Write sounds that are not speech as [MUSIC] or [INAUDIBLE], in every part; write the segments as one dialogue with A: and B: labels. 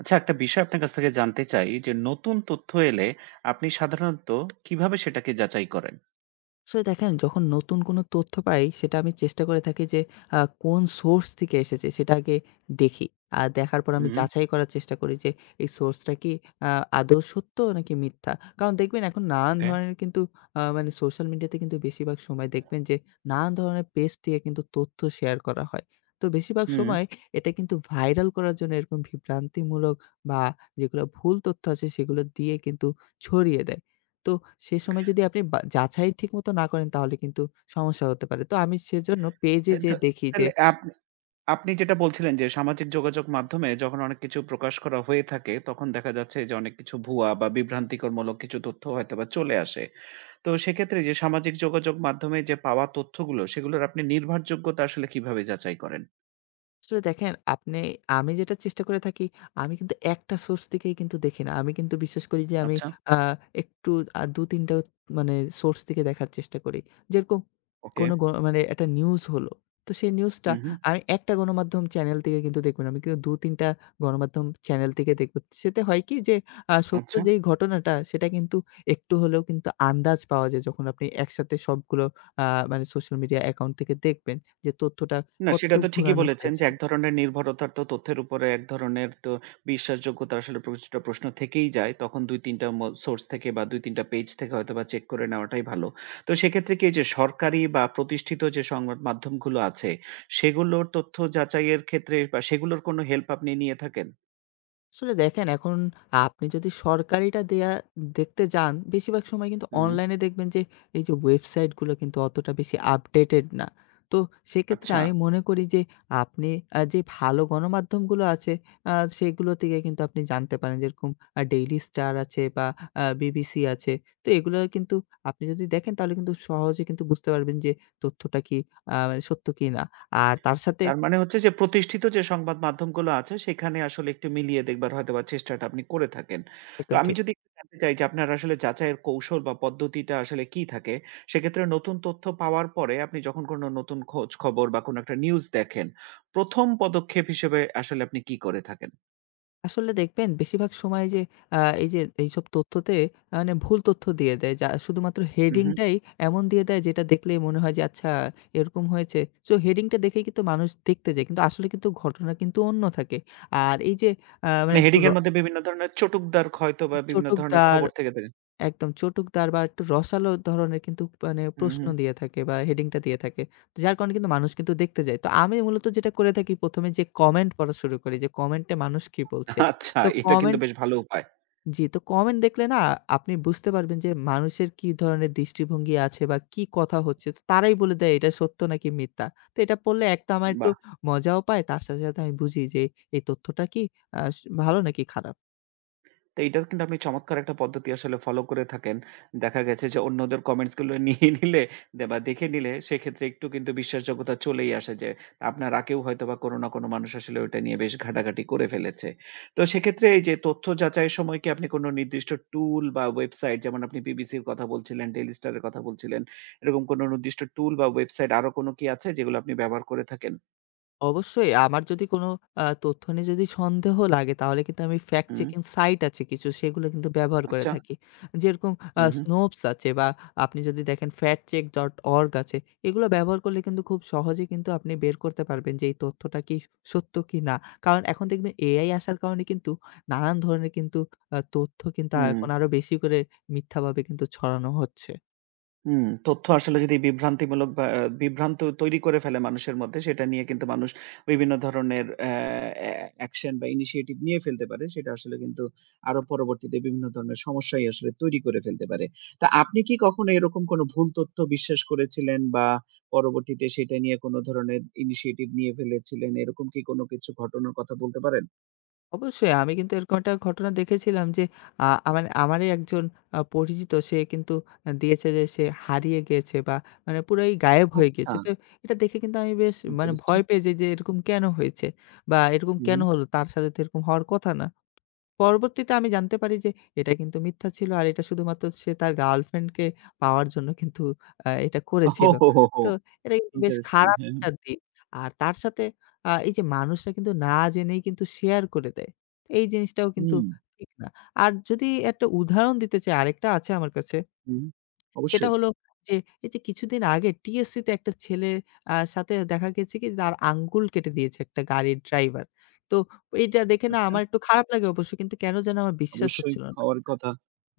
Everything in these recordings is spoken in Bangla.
A: আচ্ছা, একটা বিষয় আপনার কাছ থেকে জানতে চাই যে নতুন তথ্য এলে আপনি সাধারণত কিভাবে সেটাকে যাচাই করেন?
B: আসলে দেখেন, যখন নতুন কোনো তথ্য পাই, সেটা আমি চেষ্টা করে থাকি যে আ কোন সোর্স থেকে এসেছে সেটা আগে দেখি। আর দেখার পর আমি
A: হুম, হুম।
B: যাচাই করার চেষ্টা করি যে এই সোর্সটা কি আ আদৌ সত্য নাকি মিথ্যা। কারণ দেখবেন এখন নানান
A: ওকে।
B: ধরনের কিন্তু মানে সোশ্যাল মিডিয়াতে কিন্তু বেশিরভাগ সময় দেখবেন যে নানান ধরনের পেজ থেকে কিন্তু তথ্য শেয়ার করা হয়। তো বেশিরভাগ
A: হুম।
B: সময় এটা কিন্তু ভাইরাল করার জন্য এরকম বিভ্রান্তিমূলক বা যেগুলো ভুল তথ্য আছে সেগুলো দিয়ে কিন্তু ছড়িয়ে দেয়। তো সে সময় যদি আপনি বা যাচাই ঠিকমতো না করেন তাহলে কিন্তু সমস্যা হতে পারে। তো আমি সেজন্য পেজে
A: তা তা
B: যেয়ে দেখি যে
A: তাহলে আপনি আপনি যেটা বলছিলেন যে সামাজিক যোগাযোগ মাধ্যমে যখন অনেক কিছু প্রকাশ করা হয়ে থাকে তখন দেখা যাচ্ছে যে অনেক কিছু ভুয়া বা বিভ্রান্তিকরমূলক কিছু তথ্য হয়তোবা চলে আসে। তো সেক্ষেত্রে যে সামাজিক যোগাযোগ মাধ্যমে যে পাওয়া তথ্যগুলো সেগুলোর আপনি নির্ভরযোগ্যতা আসলে কিভাবে যাচাই করেন?
B: আসলে দেখেন আপনি, আমি যেটা চেষ্টা করে থাকি, আমি কিন্তু একটা সোর্স থেকেই কিন্তু দেখি না। আমি কিন্তু বিশ্বাস করি যে আমি
A: আচ্ছা,
B: আ একটু ২-৩ টা মানে সোর্স থেকে দেখার চেষ্টা করি। যেরকম
A: ওকে।
B: কোনো মানে একটা নিউজ হলো। তো সেই নিউজটা
A: হুম, হুম।
B: আমি একটা গণমাধ্যম চ্যানেল থেকে কিন্তু দেখব না। আমি কিন্তু ২-৩ টা গণমাধ্যম চ্যানেল থেকে দেখব। সেতে হয় কি যে সত্য
A: আচ্ছা।
B: যেই ঘটনাটা সেটা কিন্তু একটু হলেও কিন্তু আন্দাজ পাওয়া যায় যখন আপনি একসাথে সবগুলো আ মানে সোশ্যাল মিডিয়া অ্যাকাউন্ট থেকে দেখবেন যে তথ্যটা
A: না, সেটা
B: কতটুকু
A: তো ঠিকই
B: ঘোরানো
A: বলেছেন যে
B: হয়েছে।
A: এক ধরনের নির্ভরতার তো তথ্যের উপরে এক ধরনের তো বিশ্বাসযোগ্যতা আসলে প্রতিটা প্রশ্ন থেকেই যায়। তখন ২-৩ টা ম সোর্স থেকে বা ২-৩ টা পেজ থেকে হয়তোবা চেক করে নেওয়াটাই ভালো। তো সেক্ষেত্রে কি এই যে সরকারি বা প্রতিষ্ঠিত যে সংবাদ মাধ্যমগুলো আছে, সেগুলোর তথ্য যাচাইয়ের ক্ষেত্রে বা সেগুলোর কোনো হেল্প আপনি নিয়ে থাকেন?
B: আসলে দেখেন এখন আপনি যদি সরকারিটা দেয়া দেখতে যান, বেশিরভাগ সময় কিন্তু
A: হুম,
B: অনলাইনে দেখবেন যে এই যে ওয়েবসাইটগুলো কিন্তু অতটা বেশি আপডেটেড না। তো সেক্ষেত্রে
A: আচ্ছা।
B: আমি মনে করি যে আপনি যে ভালো গণমাধ্যমগুলো আছে আ সেগুলো থেকে কিন্তু আপনি জানতে পারেন। যেরকম ডেইলি স্টার আছে বা বিবিসি আছে। তো এগুলো কিন্তু আপনি যদি দেখেন তাহলে কিন্তু সহজে কিন্তু বুঝতে পারবেন যে তথ্যটা কি মানে সত্য কি না। আর তার সাথে
A: তার মানে হচ্ছে যে প্রতিষ্ঠিত যে সংবাদ মাধ্যমগুলো আছে সেখানে আসলে একটু মিলিয়ে দেখবার হয়তোবা চেষ্টাটা আপনি করে থাকেন। তো
B: একদম
A: আমি
B: ঠিক।
A: যদি একটু জানতে চাই যে আপনার আসলে যাচাইয়ের কৌশল বা পদ্ধতিটা আসলে কি থাকে? সেক্ষেত্রে নতুন তথ্য পাওয়ার পরে আপনি যখন কোনো নতুন খোঁজ খবর বা কোনো একটা নিউজ দেখেন, ১ম পদক্ষেপ হিসেবে আসলে আপনি কি করে থাকেন?
B: আসলে দেখবেন বেশিরভাগ সময় যে আ এই যে এইসব তথ্যতে মানে ভুল তথ্য দিয়ে দেয়। যা শুধুমাত্র
A: হুম,
B: হেডিং
A: হুম।
B: টাই এমন দিয়ে দেয় যেটা দেখলেই মনে হয় যে আচ্ছা এরকম হয়েছে। সো হেডিং টা দেখেই কিন্তু মানুষ দেখতে যায়। কিন্তু আসলে কিন্তু ঘটনা কিন্তু অন্য থাকে। আর এই যে মানে
A: মানে
B: একটু
A: হেডিং এর মধ্যে বিভিন্ন ধরনের চটুকদার হয়তো বা বিভিন্ন ধরনের
B: চটকদার,
A: খবর থেকে থাকে।
B: একদম চটকদার বা একটু রসালো ধরনের কিন্তু মানে
A: হুম,
B: প্রশ্ন
A: হুম।
B: দিয়ে থাকে বা হেডিং টা দিয়ে থাকে। যার কারণে কিন্তু মানুষ কিন্তু দেখতে যায়। তো আমি মূলত যেটা করে থাকি ১ম এ যে কমেন্ট পড়া শুরু করি যে কমেন্টে মানুষ কি বলছে।
A: আচ্ছা,
B: তো
A: এটা কিন্তু
B: কমেন্ট
A: বেশ ভালো উপায়।
B: জি, তো কমেন্ট দেখলে না আপনি বুঝতে পারবেন যে মানুষের কি ধরনের দৃষ্টিভঙ্গি আছে বা কি কথা হচ্ছে। তো তারাই বলে দেয় এটা সত্য নাকি মিথ্যা। তো এটা পড়লে এক তো আমার একটু
A: বাহ!
B: মজাও পায়। তার সাথে, সাথে আমি বুঝি যে এই তথ্যটা কি আ স ভালো নাকি খারাপ।
A: তো এইটাও কিন্তু আপনি চমৎকার একটা পদ্ধতি আসলে ফলো করে থাকেন। দেখা গেছে যে অন্যদের কমেন্টস গুলো নিয়ে [LAUGHS] নিলে দে বা দেখে নিলে সেক্ষেত্রে একটু কিন্তু বিশ্বাসযোগ্যতা চলেই আসে যে আপনার আগেও হয়তোবা কোনো না কোনো মানুষ আসলে ওইটা নিয়ে বেশ ঘাটাঘাটি করে ফেলেছে। তো সেক্ষেত্রে এই যে তথ্য যাচাইয়ের সময় কি আপনি কোনো নির্দিষ্ট টুল বা ওয়েবসাইট যেমন আপনি বিবিসির কথা বলছিলেন, ডেইলি স্টারের কথা বলছিলেন। এরকম কোনো নির্দিষ্ট টুল বা ওয়েবসাইট আরো কোনো কি আছে যেগুলো আপনি ব্যবহার করে থাকেন?
B: অবশ্যই আমার যদি কোনো তথ্য নিয়ে যদি সন্দেহ লাগে তাহলে কিন্তু আমি fact
A: হুম,
B: checking সাইট আছে কিছু সেগুলো কিন্তু ব্যবহার করে
A: আচ্ছা।
B: থাকি। যেরকম
A: হু, হু।
B: Snopes আছে বা আপনি যদি দেখেন factcheck.org আছে। এগুলো ব্যবহার করলে কিন্তু খুব সহজেই কিন্তু আপনি বের করতে পারবেন যে এই তথ্যটা কি সত্য কি না। কারণ এখন দেখবেন AI আসার কারণে কিন্তু নানান ধরনের কিন্তু তথ্য কিন্তু
A: হুম।
B: এখন আরো বেশি করে মিথ্যাভাবে কিন্তু ছড়ানো হচ্ছে।
A: হুম, তথ্য আসলে যদি বিভ্রান্তিমূলক বা বিভ্রান্ত তৈরি করে ফেলে মানুষের মধ্যে সেটা নিয়ে কিন্তু মানুষ বিভিন্ন ধরনের অ্যা অ্যা অ্যাকশন বা ইনিশিয়েটিভ নিয়ে ফেলতে পারে। সেটা আসলে কিন্তু আরো পরবর্তীতে বিভিন্ন ধরনের সমস্যাই আসলে তৈরি করে ফেলতে পারে। তা আপনি কি কখনো এরকম কোনো ভুল তথ্য বিশ্বাস করেছিলেন বা পরবর্তীতে সেটা নিয়ে কোনো ধরনের ইনিশিয়েটিভ নিয়ে ফেলেছিলেন? এরকম কি কোনো কিছু ঘটনার কথা বলতে পারেন?
B: অবশ্যই আমি কিন্তু এরকম একটা ঘটনা দেখেছিলাম যে আমারই একজন পরিচিত সে কিন্তু দিয়েছে যে সে হারিয়ে গিয়েছে বা মানে পুরাই গায়েব হয়ে
A: আচ্ছা,
B: গিয়েছে। তো এটা দেখে কিন্তু আমি বেশ মানে
A: ইন্টারেস্টিং।
B: ভয় পেয়ে যাই যে এরকম কেন হয়েছে? বা এরকম কেন
A: হুম।
B: হলো? তার সাথে তো এরকম হওয়ার কথা না। পরবর্তীতে আমি জানতে পারি যে এটা কিন্তু মিথ্যা ছিল। আর এটা শুধুমাত্র সে তার গার্লফ্রেন্ডকে পাওয়ার জন্য কিন্তু এটা করেছিল।
A: ওহোহোহো!
B: তো এটা কিন্তু বেশ
A: ইন্টারেস্টিং। [LAUGHS]
B: খারাপ
A: হ্যাঁ, হ্যাঁ।
B: একটা দিক। আর তার সাথে এই যে মানুষরা কিন্তু না জেনেই কিন্তু শেয়ার করে দেয়। এই জিনিসটাও কিন্তু
A: হুম,
B: ঠিক না। আর যদি একটা উদাহরণ দিতে চাই, আরেকটা আছে আমার কাছে।
A: হুম।
B: সেটা
A: অবশ্যই।
B: হলো যে, এই যে কিছুদিন আগে TSC তে একটা ছেলের সাথে দেখা গেছে কি তার আঙ্গুল কেটে দিয়েছে একটা গাড়ির ড্রাইভার। তো এইটা দেখে না
A: আচ্ছা।
B: আমার একটু খারাপ লাগে অবশ্য, কিন্তু কেন যেন আমার বিশ্বাস
A: অবশ্যই
B: হচ্ছিল না।
A: খাওয়ার কথা।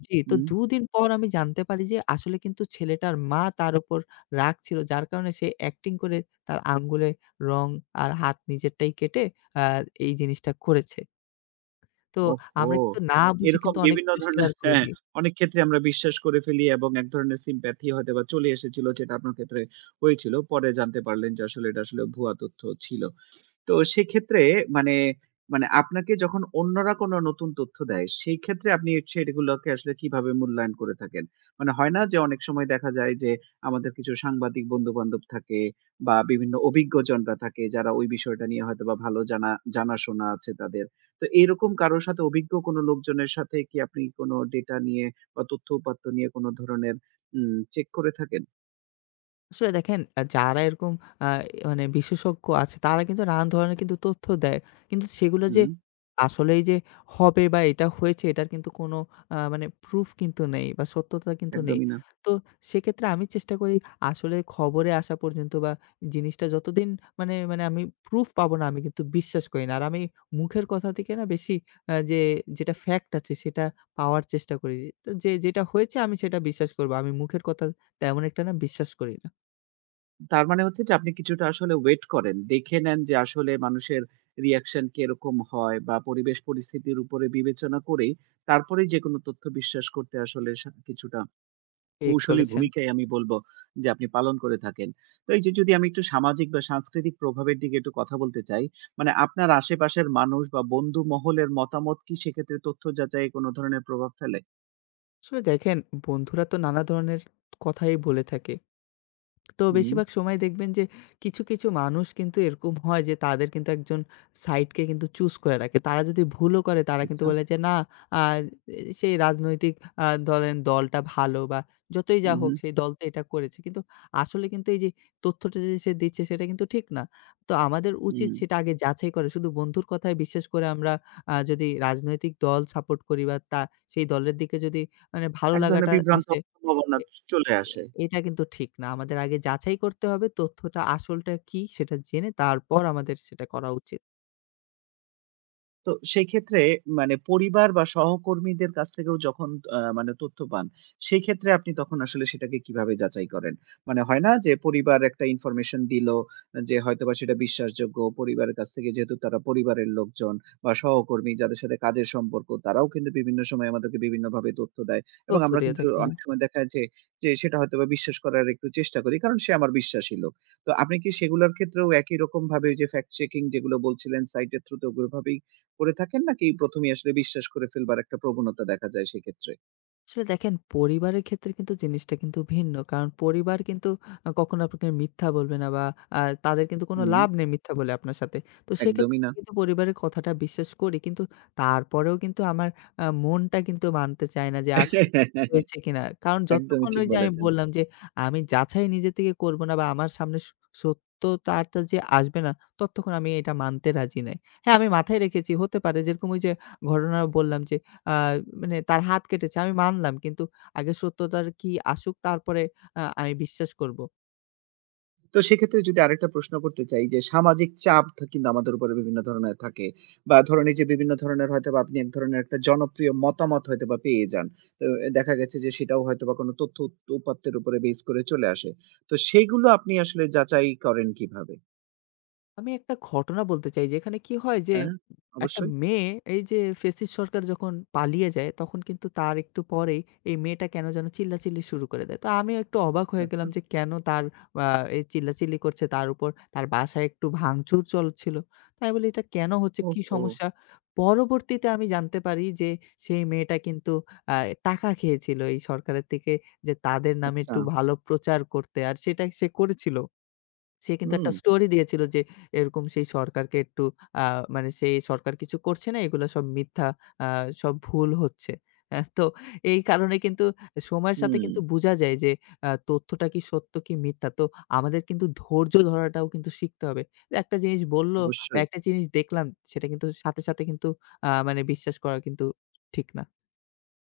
B: জি, তো
A: হুম।
B: ২ দিন পর আমি জানতে পারি যে আসলে কিন্তু ছেলেটার মা তার উপর রাগ ছিল। যার কারণে সে অ্যাক্টিং করে তার আঙ্গুলে রং আর হাত নিজেরটাই কেটে আ এই জিনিসটা করেছে। তো
A: ওহহো!
B: আমরা কিন্তু না বুঝে
A: এরকম
B: কিন্তু অনেক
A: বিভিন্ন
B: কিছু
A: ধরনের
B: শেয়ার করে
A: হ্যাঁ,
B: দিই।
A: অনেক ক্ষেত্রে আমরা বিশ্বাস করে ফেলি এবং এক ধরনের sympathy হয়তোবা চলে এসেছিল যেটা আপনার ক্ষেত্রে হয়েছিল। পরে জানতে পারলেন যে আসলে এটা আসলে ভুয়া তথ্য ছিল। তো সেক্ষেত্রে মানে, মানে আপনাকে যখন অন্যরা কোনো নতুন তথ্য দেয়, সেই ক্ষেত্রে আপনি সেগুলোকে আসলে কিভাবে মূল্যায়ন করে থাকেন? মানে হয় না যে অনেক সময় দেখা যায় যে আমাদের কিছু সাংবাদিক বন্ধু-বান্ধব থাকে বা বিভিন্ন অভিজ্ঞজনরা থাকে যারা ওই বিষয়টা নিয়ে হয়তোবা ভালো জানা জানাশোনা আছে তাদের। তো এরকম কারোর সাথে অভিজ্ঞ কোনো লোকজনের সাথে কি আপনি কোনো ডেটা নিয়ে বা তথ্য-উপাত্ত নিয়ে কোনো ধরনের চেক করে থাকেন?
B: আসলে দেখেন যারা এরকম আ মানে বিশেষজ্ঞ আছে তারা কিন্তু নানান ধরনের কিন্তু তথ্য দেয়। কিন্তু সেগুলো যে
A: হুম,
B: আসলেই যে হবে বা এটা হয়েছে এটার কিন্তু কোনো মানে প্রুফ কিন্তু নেই বা সত্যতা কিন্তু নেই।
A: একদমই না।
B: তো সেক্ষেত্রে আমি চেষ্টা করি আসলে খবরে আসা পর্যন্ত বা জিনিসটা যতদিন মানে মানে আমি প্রুফ পাবো না আমি কিন্তু বিশ্বাস করি না। আর আমি মুখের কথা থেকে না বেশি যে যেটা ফ্যাক্ট আছে সেটা পাওয়ার চেষ্টা করি। তো যে যেটা হয়েছে আমি সেটা বিশ্বাস করব। আমি মুখের কথা তেমন একটা না, বিশ্বাস করি না।
A: তার মানে হচ্ছে যে আপনি কিছুটা আসলে ওয়েট করেন। দেখে নেন যে আসলে মানুষের রিঅ্যাকশন কিরকম হয় বা পরিবেশ পরিস্থিতির উপরে বিবেচনা করেই তারপরেই যেকোনো তথ্য বিশ্বাস করতে আসলে কিছুটা
B: ঠিক
A: কৌশলী
B: বলেছেন।
A: ভূমিকাই আমি বলব যে আপনি পালন করে থাকেন। তো এই যে যদি আমি একটু সামাজিক বা সাংস্কৃতিক প্রভাবের দিকে একটু কথা বলতে চাই, মানে আপনার আশেপাশের মানুষ বা বন্ধু মহলের মতামত কি সেক্ষেত্রে তথ্য যাচাইয়ে কোনো ধরনের প্রভাব ফেলে?
B: আসলে দেখেন বন্ধুরা তো নানা ধরনের কথাই বলে থাকে। তো
A: হুম,
B: বেশিরভাগ সময় দেখবেন যে কিছু, কিছু মানুষ কিন্তু এরকম হয় যে তাদের কিন্তু একজন সাইডকে কিন্তু চুজ করে রাখে। তারা যদি ভুলও করে তারা কিন্তু
A: আচ্ছা।
B: বলে যে না, আ সেই রাজনৈতিক ধরেন দলটা ভালো বা যতই
A: হু,
B: যা
A: হু,
B: হোক সেই দল তো এটা করেছে। কিন্তু আসলে কিন্তু এই যে তথ্যটা যে সে দিচ্ছে সেটা কিন্তু ঠিক না। তো আমাদের উচিত
A: হুম।
B: সেটা আগে যাচাই করে, শুধু বন্ধুর কথায় বিশ্বাস করে আমরা যদি রাজনৈতিক দল সাপোর্ট করি বা তা সেই দলের দিকে যদি মানে ভালো
A: এক
B: লাগাটা
A: ধরনের বিভ্রান্ত
B: আসে,
A: সম্ভাবনা
B: এ
A: চলে
B: এ
A: আসে।
B: এটা কিন্তু ঠিক না। আমাদের আগে যাচাই করতে হবে তথ্যটা আসলটা কি সেটা জেনে তারপর আমাদের সেটা করা উচিত।
A: তো সেই ক্ষেত্রে মানে পরিবার বা সহকর্মীদের কাছ থেকেও যখন মানে তথ্য পান, সেই ক্ষেত্রে আপনি তখন আসলে সেটাকে কিভাবে যাচাই করেন? মানে হয় না যে পরিবার একটা ইনফরমেশন দিল যে হয়তোবা সেটা বিশ্বাসযোগ্য। পরিবারের কাছ থেকে যেহেতু তারা পরিবারের লোকজন বা সহকর্মী যাদের সাথে কাজের সম্পর্ক, তারাও কিন্তু বিভিন্ন সময় আমাদেরকে বিভিন্নভাবে তথ্য দেয় এবং
B: তথ্য
A: আমরা
B: দিয়ে
A: কিন্তু
B: থাকে।
A: অনেক সময় দেখা যায় যে যে সেটা হয়তোবা বিশ্বাস করার একটু চেষ্টা করি। কারণ সে আমার বিশ্বাসী লোক। তো আপনি কি সেগুলোর ক্ষেত্রেও একই রকমভাবে ওই যে ফ্যাক্ট চেকিং যেগুলো বলছিলেন সাইটের থ্রুতে ওগুলোভাবেই করে থাকেন নাকি ১ম এই আসলে বিশ্বাস করে ফেলবার একটা প্রবণতা দেখা যায় সেক্ষেত্রে?
B: আসলে দেখেন পরিবারের ক্ষেত্রে কিন্তু জিনিসটা কিন্তু ভিন্ন। কারণ পরিবার কিন্তু কখনো আপনাকে মিথ্যা বলবে না বা আ তাদের কিন্তু কোনো
A: হুম।
B: লাভ নেই মিথ্যা বলে আপনার সাথে। তো সেক্ষেত্রে
A: একদমই না।
B: আমি কিন্তু পরিবারের কথাটা বিশ্বাস করি। কিন্তু তারপরেও কিন্তু আমার মনটা কিন্তু মানতে চায় না যে আসলে কি হয়েছে কিনা। কারণ
A: একদমই
B: যতক্ষণ
A: ঠিক
B: ওই যে আমি
A: বলেছেন।
B: বললাম যে আমি যাচাই নিজে থেকে করব না বা আমার সামনে সত্যতাটা যে আসবে না, ততক্ষণ আমি এটা মানতে রাজি নই। হ্যাঁ, আমি মাথায় রেখেছি, হতে পারে যেরকম ওই যে ঘটনা বললাম যে আ মানে তার হাত কেটেছে। আমি মানলাম। কিন্তু আগে সত্যতার কি আসুক তারপরে আমি বিশ্বাস করব।
A: তো সেক্ষেত্রে যদি আরেকটা প্রশ্ন করতে চাই যে সামাজিক চাপ থ কিন্তু আমাদের উপরে বিভিন্ন ধরনের থাকে। বা ধরেন এই যে বিভিন্ন ধরনের হয়তোবা আপনি এক ধরনের একটা জনপ্রিয় মতামত হয়তোবা পেয়ে যান। তো দেখা গেছে যে সেটাও হয়তোবা কোনো তথ্য উপাত্তের উপরে বেস করে চলে আসে। তো সেগুলো আপনি আসলে যাচাই করেন কিভাবে?
B: আমি একটা ঘটনা বলতে চাই যেখানে কি হয় যে,
A: হ্যাঁ,
B: একটা
A: অবশ্যই।
B: মেয়ে এই যে ফ্যাসিস্ট সরকার যখন পালিয়ে যায় তখন কিন্তু তার একটু পরেই এই মেয়েটা কেন যেন চিল্লাচিল্লি শুরু করে দেয়। তো আমিও একটু অবাক হয়ে
A: আচ্ছা।
B: গেলাম যে কেন তার আ এই চিল্লাচিল্লি করছে, তার উপর তার বাসায় একটু ভাঙচুর চলছিল। তো আমি বলি এটা কেন হচ্ছে? কি
A: ওহো!
B: সমস্যা? পরবর্তীতে আমি জানতে পারি যে সেই মেয়েটা কিন্তু আ টাকা খেয়েছিল এই সরকারের থেকে যে তাদের নামে
A: আচ্ছা।
B: একটু ভালো প্রচার করতে। আর সেটা সে করেছিল। সে কিন্তু
A: হুম,
B: একটা স্টোরি দিয়েছিল যে এরকম সেই সরকারকে একটু আ মানে সেই সরকার কিছু করছে না, এগুলা সব মিথ্যা, আ সব ভুল হচ্ছে। তো এই কারণে কিন্তু সময়ের সাথে
A: হুম।
B: কিন্তু বুঝা যায় যে তথ্যটা কি সত্য কি মিথ্যা। তো আমাদের কিন্তু ধৈর্য ধরাটাও কিন্তু শিখতে হবে। একটা জিনিস বলল বা
A: অবশ্যই।
B: একটা জিনিস দেখলাম সেটা কিন্তু সাথে, সাথে কিন্তু মানে বিশ্বাস করা কিন্তু ঠিক না।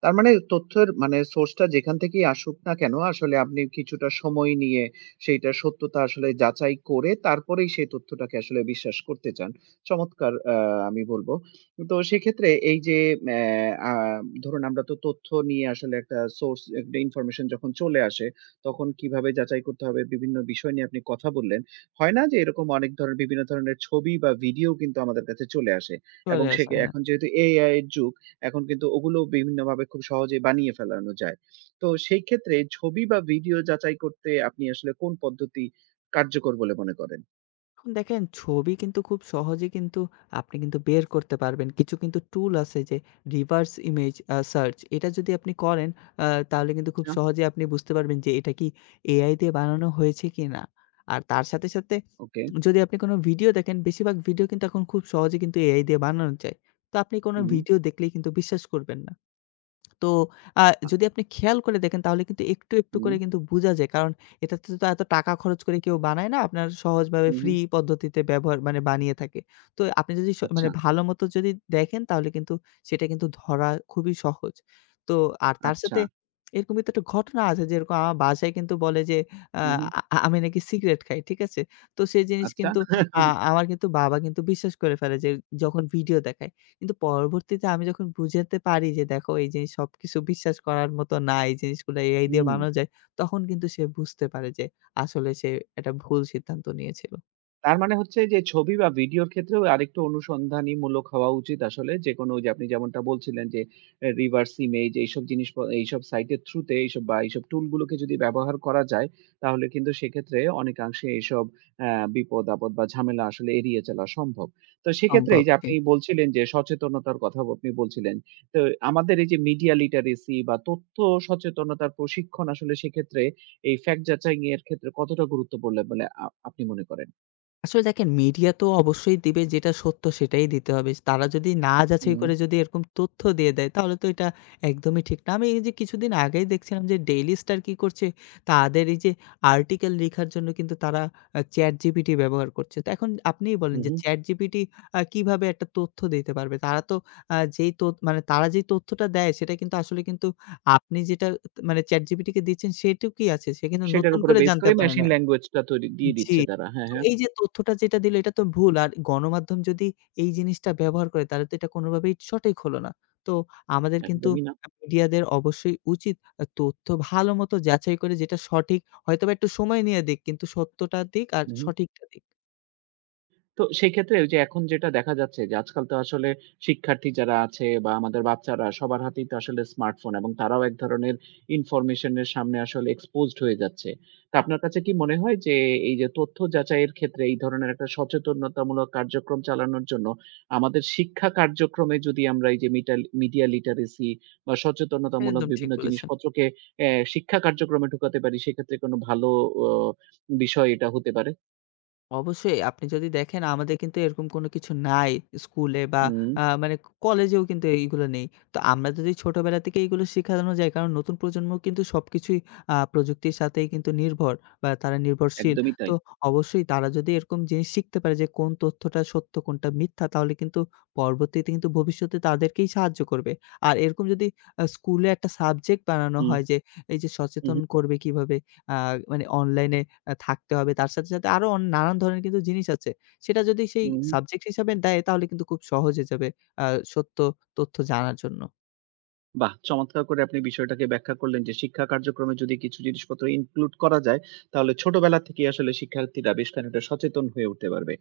A: তার মানে তথ্যের মানে সোর্স টা যেখান থেকেই আসুক না কেন আসলে আপনি কিছুটা সময় নিয়ে সেইটার সত্যতা আসলে যাচাই করে তারপরেই সেই তথ্যটাকে আসলে বিশ্বাস করতে চান। চমৎকার আমি বলব। তো সেক্ষেত্রে এই যে অ্যা আ ধরুন আমরা তো তথ্য নিয়ে আসলে একটা সোর্স একটা ইনফরমেশন যখন চলে আসে তখন কিভাবে যাচাই করতে হবে বিভিন্ন বিষয় নিয়ে আপনি কথা বললেন। হয় না যে এরকম অনেক ধরনের বিভিন্ন ধরনের ছবি বা ভিডিও কিন্তু আমাদের কাছে চলে আসে এবং
B: চলে
A: সে
B: আসে। হ্যাঁ।
A: এখন যেহেতু AI এর যুগ এখন কিন্তু ওগুলো বিভিন্নভাবে খুব সহজেই বানিয়ে ফেলানো যায়। তো সেই ক্ষেত্রে ছবি বা ভিডিও যাচাই করতে আপনি আসলে কোন পদ্ধতি কার্যকর বলে মনে করেন?
B: এখন দেখেন ছবি কিন্তু খুব সহজে কিন্তু আপনি কিন্তু বের করতে পারবেন। কিছু কিন্তু টুল আছে যে reverse image search, এটা যদি আপনি করেন আ তাহলে কিন্তু খুব
A: আচ্ছা,
B: সহজেই আপনি বুঝতে পারবেন যে এটা কি AI দিয়ে বানানো হয়েছে কিনা। আর তার সাথে, সাথে
A: ওকে।
B: যদি আপনি কোনো ভিডিও দেখেন, বেশিরভাগ ভিডিও কিন্তু এখন খুব সহজে কিন্তু AI দিয়ে বানানো যায়। তো আপনি কোনো
A: হুম,
B: ভিডিও দেখলেই কিন্তু বিশ্বাস করবেন না। তো আ
A: আ
B: যদি আপনি খেয়াল করে দেখেন তাহলে কিন্তু একটু, একটু
A: হুম,
B: করে কিন্তু বুঝা যায়। কারণ এটাতে তো এত টাকা খরচ করে কেউ বানায় না। আপনার সহজভাবে
A: হু, হু।
B: ফ্রি পদ্ধতিতে ব্যবহার মানে বানিয়ে থাকে। তো আপনি যদি
A: আচ্ছা,
B: মানে ভালোমতো যদি দেখেন তাহলে কিন্তু সেটা কিন্তু ধরা খুবই সহজ। তো আর তার
A: আচ্ছা।
B: সাথে এরকম কিন্তু একটা ঘটনা আছে যেরকম আমার বাসায় কিন্তু বলে যে
A: হু,
B: আহ,
A: হু।
B: আ আ আমি নাকি সিগারেট খাই। ঠিক আছে? তো সেই জিনিস
A: আচ্ছা।
B: কিন্তু আ
A: [LAUGHS]
B: আমার কিন্তু বাবা কিন্তু বিশ্বাস করে ফেলে যে যখন ভিডিও দেখায়। কিন্তু পরবর্তীতে আমি যখন বুঝাতে পারি যে, "দেখো, এই জিনিস সবকিছু বিশ্বাস করার মতো না। এই জিনিসগুলো AI দিয়ে
A: হুম।
B: বানানো যায়।" তখন কিন্তু সে বুঝতে পারে যে আসলে সে একটা ভুল সিদ্ধান্ত নিয়েছিল।
A: তার মানে হচ্ছে যে ছবি বা ভিডিওর ক্ষেত্রেও আরেকটু অনুসন্ধানীমূলক হওয়া উচিত আসলে। যেকোনো ওইযে আপনি যেমনটা বলছিলেন যে reverse image এইসব জিনিস প এইসব সাইটের থ্রুতে এইসব বা এইসব টুলগুলোকে যদি ব্যবহার করা যায়, তাহলে কিন্তু সেক্ষেত্রে অনেকাংশে এইসব অ্যা বিপদ-আপদ বা ঝামেলা আসলে এড়িয়ে চলা সম্ভব। তো সেক্ষেত্রে
B: সম্ভব।
A: এইযে
B: জি।
A: আপনি বলছিলেন যে সচেতনতার কথাও আপনি বলছিলেন। তো আমাদের এইযে মিডিয়া লিটারেসি বা তথ্য সচেতনতার প্রশিক্ষণ আসলে সেক্ষেত্রে এই ফ্যাক্ট যাচাইয়ের ক্ষেত্রে কতটা গুরুত্ব বলে বলে আ আপনি মনে করেন?
B: আসলে দেখেন মিডিয়া তো অবশ্যই দিবে, যেটা সত্য সেটাই দিতে হবে। তারা যদি না যাচাই
A: হুম,
B: করে যদি এরকম তথ্য দিয়ে দেয় তাহলে তো এটা একদমই ঠিক না। আমি এই যে কিছুদিন আগেই দেখছিলাম যে ডেইলি স্টার কি করছে, তাদের এই যে আর্টিকেল লিখার জন্য কিন্তু তারা ChatGPT ব্যবহার করছে। তো এখন আপনিই
A: হু,
B: বলেন যে
A: হু।
B: ChatGPT কিভাবে একটা তথ্য দিতে পারবে? তারা তো যেই তথ্য মানে তারা যেই তথ্যটা দেয় সেটা কিন্তু আসলে কিন্তু আপনি যেটা মানে ChatGPT কে দিচ্ছেন সেটুকুই আছে। সে কিন্তু
A: সেটার
B: নতুন
A: উপরে
B: করে
A: বেস
B: জানতে
A: করে
B: পারে না।
A: মেশিন ল্যাঙ্গুয়েজ টা তৈরি দিয়ে
B: জি।
A: দিচ্ছে তারা। হ্যাঁ,
B: তো
A: হ্যাঁ।
B: এই যে তথ্যটা যেটা দিল এটা তো ভুল। আর গণমাধ্যম যদি এই জিনিসটা ব্যবহার করে তাহলে তো এটা কোনোভাবেই সঠিক হলো না। তো আমাদের কিন্তু
A: একদমই না।
B: মিডিয়াদের অবশ্যই উচিত তথ্য ভালোমতো যাচাই করে যেটা সঠিক, হয়তোবা একটু সময় নিয়ে দিক কিন্তু সত্যটা দিক আর
A: হু, হু।
B: সঠিকটা দিক।
A: তো সেক্ষেত্রে ওই যে এখন যেটা দেখা যাচ্ছে যে আজকাল তো আসলে শিক্ষার্থী যারা আছে বা আমাদের বাচ্চারা সবার হাতেই তো আসলে স্মার্টফোন এবং তারাও এক ধরনের ইনফরমেশনের সামনে আসলে এক্সপোজড হয়ে যাচ্ছে। তো আপনার কাছে কি মনে হয় যে এই যে তথ্য যাচাইয়ের ক্ষেত্রে এই ধরনের একটা সচেতনতামূলক কার্যক্রম চালানোর জন্য আমাদের শিক্ষা কার্যক্রমে যদি আমরা এই যে মিডিয়া লিটারেসি বা সচেতনতামূলক
B: একদম ঠিক
A: বিভিন্ন
B: বলেছেন।
A: জিনিসপত্রকে শিক্ষা কার্যক্রমে ঢুকাতে পারি সেক্ষেত্রে কোনো ভালো অ বিষয় এটা হতে পারে?
B: অবশ্যই আপনি যদি দেখেন, আমাদের কিন্তু এরকম কোনো কিছু নাই স্কুলে বা
A: হুম,
B: মানে কলেজেও কিন্তু এইগুলো নেই। তো আমরা যদি ছোটবেলা থেকে এইগুলো শিখানো যায়, কারণ নতুন প্রজন্ম কিন্তু সবকিছুই প্রযুক্তির সাথেই কিন্তু নির্ভর বা তারা নির্ভরশীল।
A: একদমই
B: তো
A: তাই।
B: অবশ্যই তারা যদি এরকম জিনিস শিখতে পারে যে কোন তথ্যটা সত্য কোনটা মিথ্যা, তাহলে কিন্তু পরবর্তীতে কিন্তু ভবিষ্যতে তাদেরকেই সাহায্য করবে। আর এরকম যদি স্কুলে একটা সাবজেক্ট বানানো
A: হুম।
B: হয় যে এই যে
A: হু,
B: সচেতন
A: হু,
B: করবে কিভাবে আ মানে অনলাইনে থাকতে হবে। তার সাথে, সাথে আরো নানান ধরনের কিন্তু জিনিস আছে। সেটা যদি সেই
A: হু, হু।
B: সাবজেক্ট হিসাবে দেয় তাহলে কিন্তু খুব সহজ হয়ে যাবে আ সত্য তথ্য জানার জন্য।
A: বাহ! চমৎকার করে আপনি বিষয়টাকে ব্যাখ্যা করলেন যে শিক্ষা কার্যক্রমে যদি কিছু জিনিসপত্র ইনক্লুড করা যায়, তাহলে ছোটবেলা থেকেই আসলে শিক্ষার্থীরা বেশ খানিকটা সচেতন হয়ে উঠতে পারবে।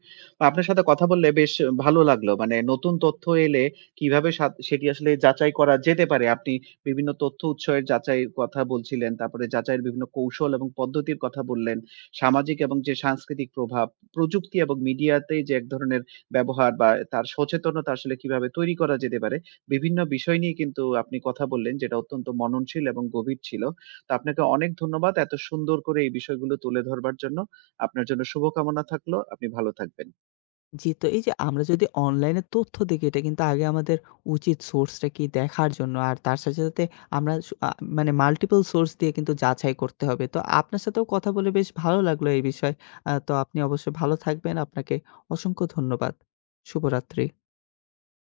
A: আপনার সাথে কথা বললে বেশ ভালো লাগলো। মানে নতুন তথ্য এলে কিভাবে সেটি আসলে যাচাই করা যেতে পারে। আপনি বিভিন্ন তথ্য উৎসের যাচাইয়ের কথা বলছিলেন। তারপরে যাচাইয়ের বিভিন্ন কৌশল এবং পদ্ধতির কথা বললেন। সামাজিক এবং যে সাংস্কৃতিক প্রভাব, প্রযুক্তি এবং মিডিয়াতে যে এক ধরনের ব্যবহার বা তার সচেতনতা আসলে কিভাবে তৈরি করা যেতে পারে, বিভিন্ন বিষয় নিয়ে কিন্তু আপনি কথা বললেন যেটা অত্যন্ত মননশীল এবং গভীর ছিল। তো আপনাকে অনেক ধন্যবাদ এত সুন্দর করে এই বিষয়গুলো তুলে ধরবার জন্য। আপনার জন্য শুভকামনা থাকলো। আপনি ভালো থাকবেন।
B: জি, তো এই যে আমরা যদি অনলাইনে তথ্য দেখি এটা কিন্তু আগে আমাদের উচিত সোর্সটা কি দেখার জন্য। আর তার সাথে, সাথে আমরা স আ মানে মাল্টিপল সোর্স দিয়ে কিন্তু যাচাই করতে হবে। তো আপনার সাথেও কথা বলে বেশ ভালো লাগলো এই বিষয়ে। তো আপনি অবশ্যই ভালো থাকবেন। আপনাকে অসংখ্য ধন্যবাদ। শুভরাত্রি।